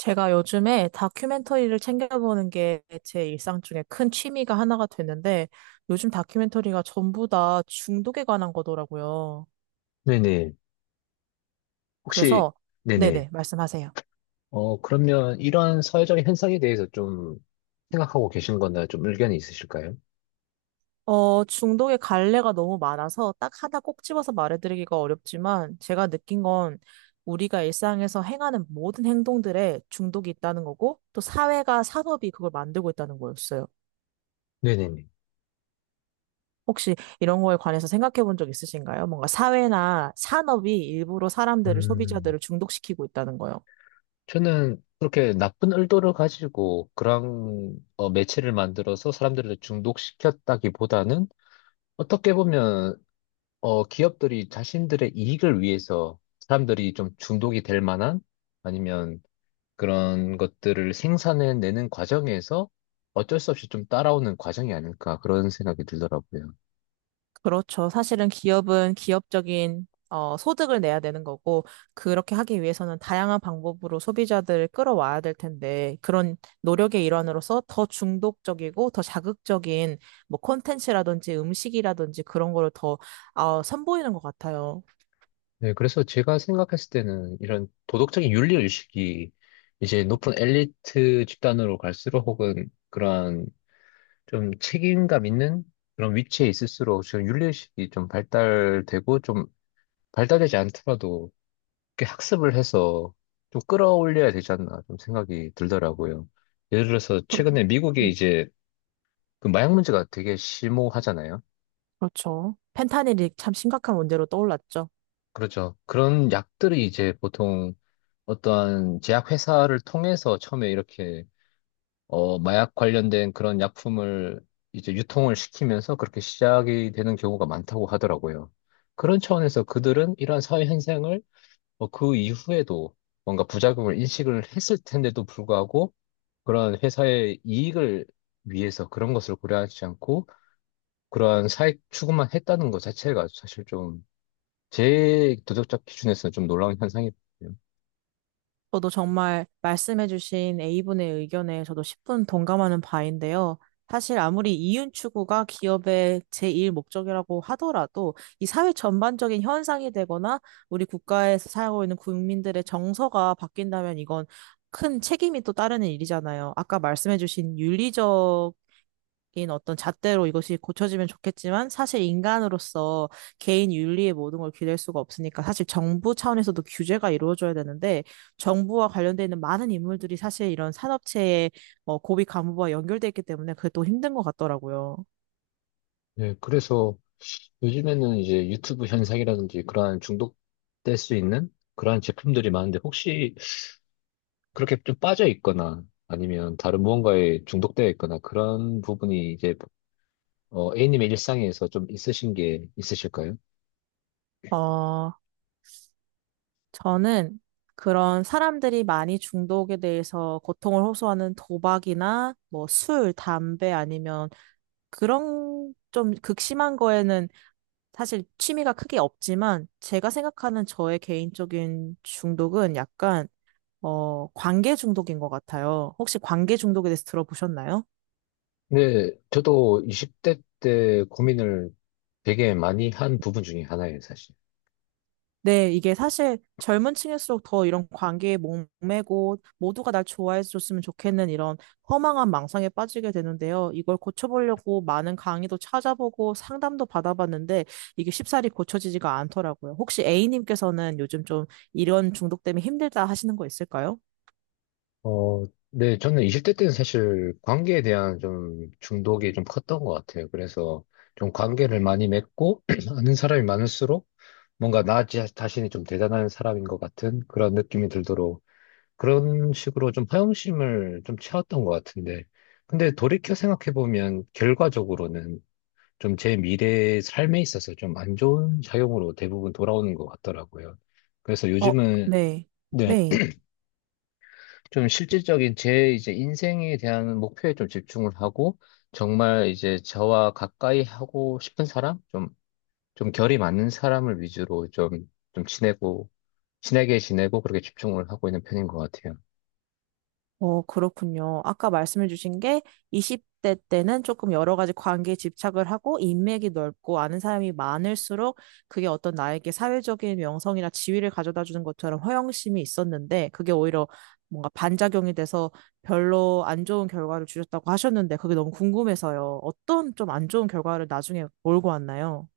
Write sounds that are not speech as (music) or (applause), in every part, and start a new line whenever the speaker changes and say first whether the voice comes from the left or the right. right: 제가 요즘에 다큐멘터리를 챙겨보는 게 제 일상 중에 큰 취미가 하나가 됐는데 요즘 다큐멘터리가 전부 다 중독에 관한 거더라고요.
left: 네네. 혹시,
right: 그래서
left: 네네.
right: 네네, 말씀하세요.
left: 그러면 이런 사회적인 현상에 대해서 좀 생각하고 계신 거나 좀 의견이 있으실까요?
right: 중독의 갈래가 너무 많아서 딱 하나 꼭 집어서 말해드리기가 어렵지만 제가 느낀 건 우리가 일상에서 행하는 모든 행동들에 중독이 있다는 거고 또 사회가 산업이 그걸 만들고 있다는 거였어요.
left: 네네네.
right: 혹시 이런 거에 관해서 생각해 본 적 있으신가요? 뭔가 사회나 산업이 일부러 사람들을, 소비자들을
left: 음,
right: 중독시키고 있다는 거요.
left: 저는 그렇게 나쁜 의도를 가지고 그런 매체를 만들어서 사람들을 중독시켰다기보다는, 어떻게 보면 기업들이 자신들의 이익을 위해서 사람들이 좀 중독이 될 만한, 아니면 그런 것들을 생산해내는 과정에서 어쩔 수 없이 좀 따라오는 과정이 아닐까, 그런 생각이 들더라고요.
right: 그렇죠. 사실은 기업은 기업적인 소득을 내야 되는 거고, 그렇게 하기 위해서는 다양한 방법으로 소비자들을 끌어와야 될 텐데, 그런 노력의 일환으로서 더 중독적이고 더 자극적인 뭐 콘텐츠라든지 음식이라든지 그런 거를 더 선보이는 것 같아요.
left: 네, 그래서 제가 생각했을 때는, 이런 도덕적인 윤리 의식이 이제 높은 엘리트 집단으로 갈수록, 혹은 그런 좀 책임감 있는 그런 위치에 있을수록, 지금 윤리 의식이 좀 발달되고, 좀 발달되지 않더라도 이렇게 학습을 해서 좀 끌어올려야 되지 않나, 좀 생각이 들더라고요. 예를 들어서
right: 그렇-
left: 최근에 미국에
right: 음,
left: 이제 그 마약 문제가 되게 심오하잖아요.
right: 그렇죠. 펜타닐이 참 심각한 문제로 떠올랐죠.
left: 그렇죠. 그런 약들이 이제 보통 어떠한 제약회사를 통해서 처음에 이렇게 마약 관련된 그런 약품을 이제 유통을 시키면서, 그렇게 시작이 되는 경우가 많다고 하더라고요. 그런 차원에서 그들은 이러한 사회 현상을 그 이후에도 뭔가 부작용을 인식을 했을 텐데도 불구하고, 그런 회사의 이익을 위해서 그런 것을 고려하지 않고, 그러한 사익 추구만 했다는 것 자체가 사실 좀 제 도덕적 기준에서는 좀 놀라운 현상이거든요.
right: 저도 정말 말씀해주신 A분의 의견에 저도 10분 동감하는 바인데요. 사실 아무리 이윤 추구가 기업의 제1 목적이라고 하더라도 이 사회 전반적인 현상이 되거나 우리 국가에서 살고 있는 국민들의 정서가 바뀐다면 이건 큰 책임이 또 따르는 일이잖아요. 아까 말씀해주신 윤리적 인 어떤 잣대로 이것이 고쳐지면 좋겠지만 사실 인간으로서 개인 윤리의 모든 걸 기댈 수가 없으니까 사실 정부 차원에서도 규제가 이루어져야 되는데 정부와 관련돼 있는 많은 인물들이 사실 이런 산업체의 고위 간부와 연결돼 있기 때문에 그게 또 힘든 것 같더라고요.
left: 네, 그래서 요즘에는 이제 유튜브 현상이라든지 그러한 중독될 수 있는 그러한 제품들이 많은데, 혹시 그렇게 좀 빠져 있거나 아니면 다른 무언가에 중독되어 있거나, 그런 부분이 이제 A님의 일상에서 좀 있으신 게 있으실까요?
right: 어, 저는 그런 사람들이 많이 중독에 대해서 고통을 호소하는 도박이나 뭐 술, 담배 아니면 그런 좀 극심한 거에는 사실 취미가 크게 없지만 제가 생각하는 저의 개인적인 중독은 약간 관계 중독인 것 같아요. 혹시 관계 중독에 대해서 들어보셨나요?
left: 네, 저도 20대 때 고민을 되게 많이 한 부분 중에 하나예요, 사실.
right: 네, 이게 사실 젊은 층일수록 더 이런 관계에 목매고 모두가 날 좋아해줬으면 좋겠는 이런 허망한 망상에 빠지게 되는데요. 이걸 고쳐보려고 많은 강의도 찾아보고 상담도 받아봤는데 이게 쉽사리 고쳐지지가 않더라고요. 혹시 A님께서는 요즘 좀 이런 중독 때문에 힘들다 하시는 거 있을까요?
left: 어, 네, 저는 20대 때는 사실 관계에 대한 좀 중독이 좀 컸던 것 같아요. 그래서 좀 관계를 많이 맺고 (clears throat) 아는 사람이 많을수록 뭔가 나 자신이 좀 대단한 사람인 것 같은 그런 느낌이 들도록, 그런 식으로 좀 허영심을 좀 채웠던 것 같은데. 근데 돌이켜 생각해보면, 결과적으로는 좀 제 미래 삶에 있어서 좀 안 좋은 작용으로 대부분 돌아오는 것 같더라고요. 그래서
right: 어,
left: 요즘은,
right: 네.
left: 네,
right: 네.
left: 좀 실질적인 제 이제 인생에 대한 목표에 좀 집중을 하고, 정말 이제 저와 가까이 하고 싶은 사람, 좀 좀 결이 맞는 사람을 위주로 좀 좀 지내고 친하게 지내고, 그렇게 집중을 하고 있는 편인 것 같아요.
right: 그렇군요. 아까 말씀해 주신 게 20대 때는 조금 여러 가지 관계에 집착을 하고 인맥이 넓고 아는 사람이 많을수록 그게 어떤 나에게 사회적인 명성이나 지위를 가져다 주는 것처럼 허영심이 있었는데 그게 오히려 뭔가 반작용이 돼서 별로 안 좋은 결과를 주셨다고 하셨는데 그게 너무 궁금해서요. 어떤 좀 안 좋은 결과를 나중에 몰고 왔나요?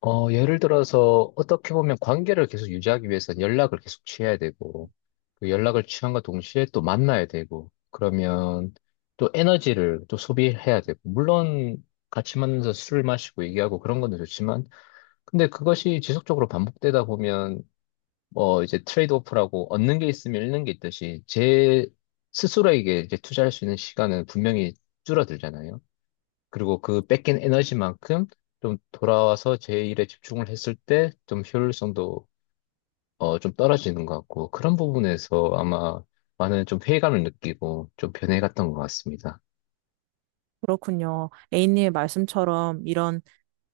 left: 예를 들어서 어떻게 보면 관계를 계속 유지하기 위해서는 연락을 계속 취해야 되고, 그 연락을 취함과 동시에 또 만나야 되고, 그러면 또 에너지를 또 소비해야 되고. 물론 같이 만나서 술 마시고 얘기하고 그런 건 좋지만, 근데 그것이 지속적으로 반복되다 보면, 뭐 이제 트레이드오프라고, 얻는 게 있으면 잃는 게 있듯이 제 스스로에게 이제 투자할 수 있는 시간은 분명히 줄어들잖아요. 그리고 그 뺏긴 에너지만큼 좀 돌아와서 제 일에 집중을 했을 때 좀 효율성도 좀 떨어지는 것 같고, 그런 부분에서 아마 많은 좀 회의감을 느끼고 좀 변해갔던 것 같습니다.
right: 그렇군요. A님의 말씀처럼 이런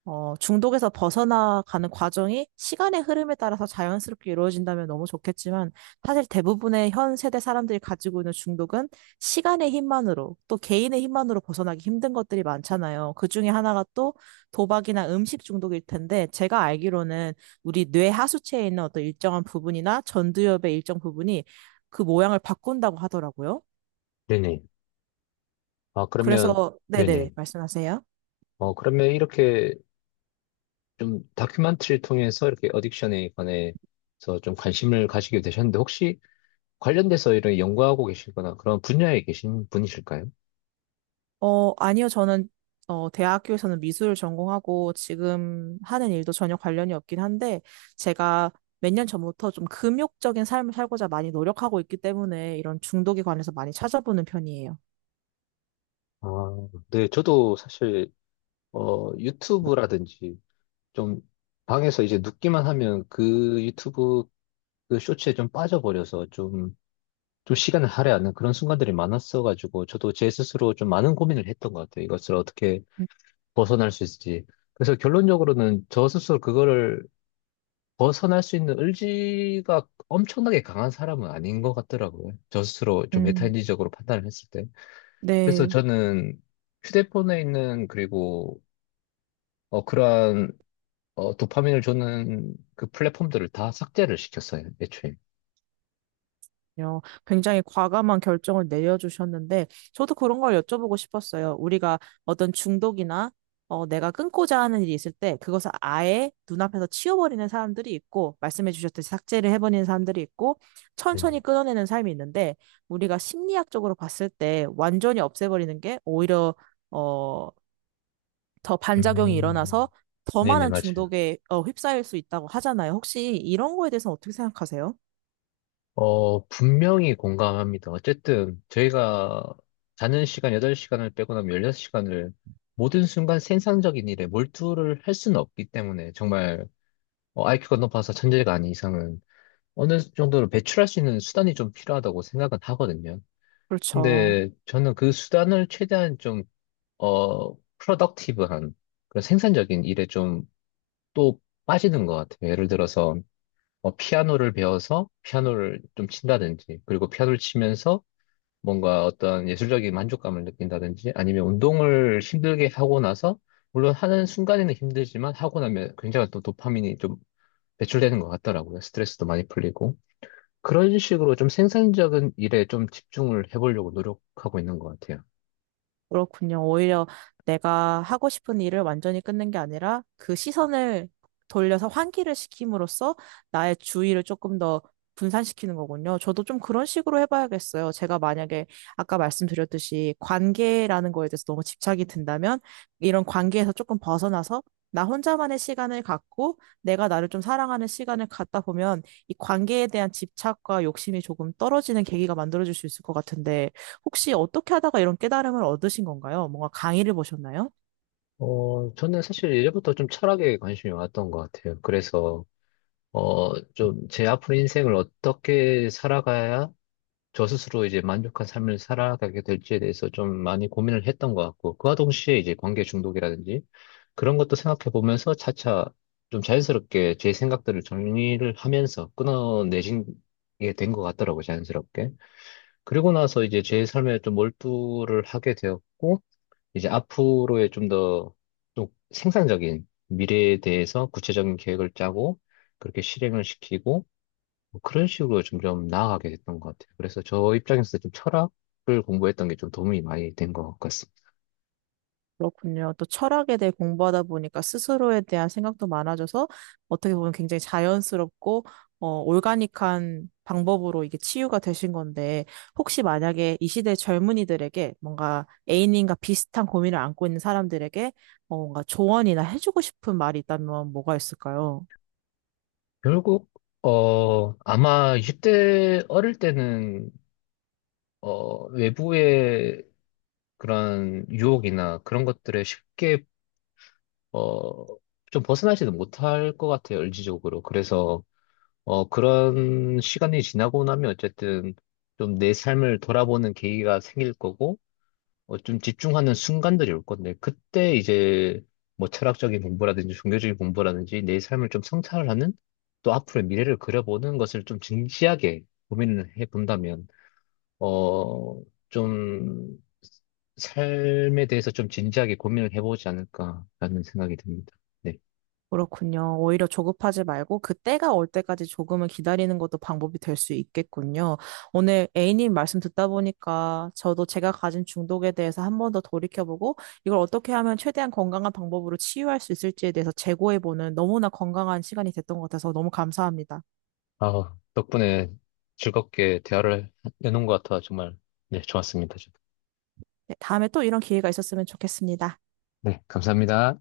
right: 중독에서 벗어나가는 과정이 시간의 흐름에 따라서 자연스럽게 이루어진다면 너무 좋겠지만, 사실 대부분의 현 세대 사람들이 가지고 있는 중독은 시간의 힘만으로, 또 개인의 힘만으로 벗어나기 힘든 것들이 많잖아요. 그 중에 하나가 또 도박이나 음식 중독일 텐데, 제가 알기로는 우리 뇌 하수체에 있는 어떤 일정한 부분이나 전두엽의 일정 부분이 그 모양을 바꾼다고 하더라고요.
left: 네네. 아, 그러면,
right: 그래서,
left: 네네.
right: 네네네, 말씀하세요.
left: 그러면 이렇게 좀 다큐멘터리를 통해서 이렇게 어딕션에 관해서 좀 관심을 가지게 되셨는데, 혹시 관련돼서 이런 연구하고 계시거나 그런 분야에 계신 분이실까요?
right: 아니요. 저는 대학교에서는 미술을 전공하고 지금 하는 일도 전혀 관련이 없긴 한데 제가 몇 년 전부터 좀 금욕적인 삶을 살고자 많이 노력하고 있기 때문에 이런 중독에 관해서 많이 찾아보는 편이에요.
left: 아, 네, 저도 사실 유튜브라든지, 좀 방에서 이제 눕기만 하면 그 유튜브 그 쇼츠에 좀 빠져버려서, 좀 시간을 할애하는 그런 순간들이 많았어가지고, 저도 제 스스로 좀 많은 고민을 했던 것 같아요. 이것을 어떻게
right: 음,
left: 벗어날 수 있을지. 그래서 결론적으로는 저 스스로 그거를 벗어날 수 있는 의지가 엄청나게 강한 사람은 아닌 것 같더라고요. 저 스스로 좀
right: 음.
left: 메타인지적으로 판단을 했을 때. 그래서
right: 네.
left: 저는 휴대폰에 있는, 그리고 그러한 도파민을 주는 그 플랫폼들을 다 삭제를 시켰어요, 애초에.
right: 요 굉장히 과감한 결정을 내려주셨는데, 저도 그런 걸 여쭤보고 싶었어요. 우리가 어떤 중독이나 내가 끊고자 하는 일이 있을 때, 그것을 아예 눈앞에서 치워버리는 사람들이 있고, 말씀해 주셨듯이 삭제를 해버리는 사람들이 있고,
left: 네네.
right: 천천히 끊어내는 삶이 있는데, 우리가 심리학적으로 봤을 때 완전히 없애버리는 게 오히려 어, 더 반작용이
left: 음,
right: 일어나서 더
left: 네네,
right: 많은
left: 맞아요.
right: 중독에 휩싸일 수 있다고 하잖아요. 혹시 이런 거에 대해서 어떻게 생각하세요?
left: 분명히 공감합니다. 어쨌든 저희가 자는 시간 8시간을 빼고 나면 16시간을 모든 순간 생산적인 일에 몰두를 할 수는 없기 때문에, 정말 이큐가 높아서 천재가 아닌 이상은 어느 정도로 배출할 수 있는 수단이 좀 필요하다고 생각은 하거든요.
right: 그렇죠.
left: 근데 저는 그 수단을 최대한 좀, 프로덕티브한 그런 생산적인 일에 좀 또 빠지는 것 같아요. 예를 들어서 피아노를 배워서 피아노를 좀 친다든지, 그리고 피아노를 치면서 뭔가 어떤 예술적인 만족감을 느낀다든지, 아니면 운동을 힘들게 하고 나서, 물론 하는 순간에는 힘들지만 하고 나면 굉장히 또 도파민이 좀 배출되는 것 같더라고요. 스트레스도 많이 풀리고. 그런 식으로 좀 생산적인 일에 좀 집중을 해보려고 노력하고 있는 것 같아요.
right: 그렇군요. 오히려 내가 하고 싶은 일을 완전히 끊는 게 아니라 그 시선을 돌려서 환기를 시킴으로써 나의 주의를 조금 더 분산시키는 거군요. 저도 좀 그런 식으로 해봐야겠어요. 제가 만약에 아까 말씀드렸듯이 관계라는 거에 대해서 너무 집착이 든다면 이런 관계에서 조금 벗어나서 나 혼자만의 시간을 갖고 내가 나를 좀 사랑하는 시간을 갖다 보면 이 관계에 대한 집착과 욕심이 조금 떨어지는 계기가 만들어질 수 있을 것 같은데 혹시 어떻게 하다가 이런 깨달음을 얻으신 건가요? 뭔가 강의를 보셨나요?
left: 저는 사실 예전부터 좀 철학에 관심이 많았던 것 같아요. 그래서, 좀 제 앞으로 인생을 어떻게 살아가야 저 스스로 이제 만족한 삶을 살아가게 될지에 대해서 좀 많이 고민을 했던 것 같고, 그와 동시에 이제 관계 중독이라든지 그런 것도 생각해 보면서, 차차 좀 자연스럽게 제 생각들을 정리를 하면서 끊어내신 게 된 것 같더라고요, 자연스럽게. 그리고 나서 이제 제 삶에 좀 몰두를 하게 되었고, 이제 앞으로의 좀 더 좀 생산적인 미래에 대해서 구체적인 계획을 짜고, 그렇게 실행을 시키고, 뭐 그런 식으로 점점 나아가게 됐던 것 같아요. 그래서 저 입장에서 좀 철학을 공부했던 게 좀 도움이 많이 된 것 같습니다.
right: 그렇군요. 또 철학에 대해 공부하다 보니까 스스로에 대한 생각도 많아져서 어떻게 보면 굉장히 자연스럽고 올가닉한 방법으로 이게 치유가 되신 건데 혹시 만약에 이 시대 젊은이들에게 뭔가 A님과 비슷한 고민을 안고 있는 사람들에게 뭔가 조언이나 해주고 싶은 말이 있다면 뭐가 있을까요?
left: 결국, 아마 이0대 어릴 때는, 외부의 그런 유혹이나 그런 것들에 쉽게, 어, 좀 벗어나지는 못할 것 같아요, 의지적으로. 그래서, 그런 시간이 지나고 나면 어쨌든 좀 내 삶을 돌아보는 계기가 생길 거고, 좀 집중하는 순간들이 올 건데, 그때 이제 뭐 철학적인 공부라든지 종교적인 공부라든지 내 삶을 좀 성찰을 하는, 또 앞으로의 미래를 그려보는 것을 좀 진지하게 고민을 해본다면, 어, 좀 삶에 대해서 좀 진지하게 고민을 해보지 않을까라는 생각이 듭니다. 네.
right: 그렇군요. 오히려 조급하지 말고 그때가 올 때까지 조금은 기다리는 것도 방법이 될 수 있겠군요. 오늘 A님 말씀 듣다 보니까 저도 제가 가진 중독에 대해서 한번 더 돌이켜보고 이걸 어떻게 하면 최대한 건강한 방법으로 치유할 수 있을지에 대해서 재고해보는 너무나 건강한 시간이 됐던 것 같아서 너무 감사합니다.
left: 아, 덕분에 즐겁게 대화를 해놓은 것 같아 정말, 네, 좋았습니다. 저도.
right: 네, 다음에 또 이런 기회가 있었으면 좋겠습니다.
left: 네, 감사합니다.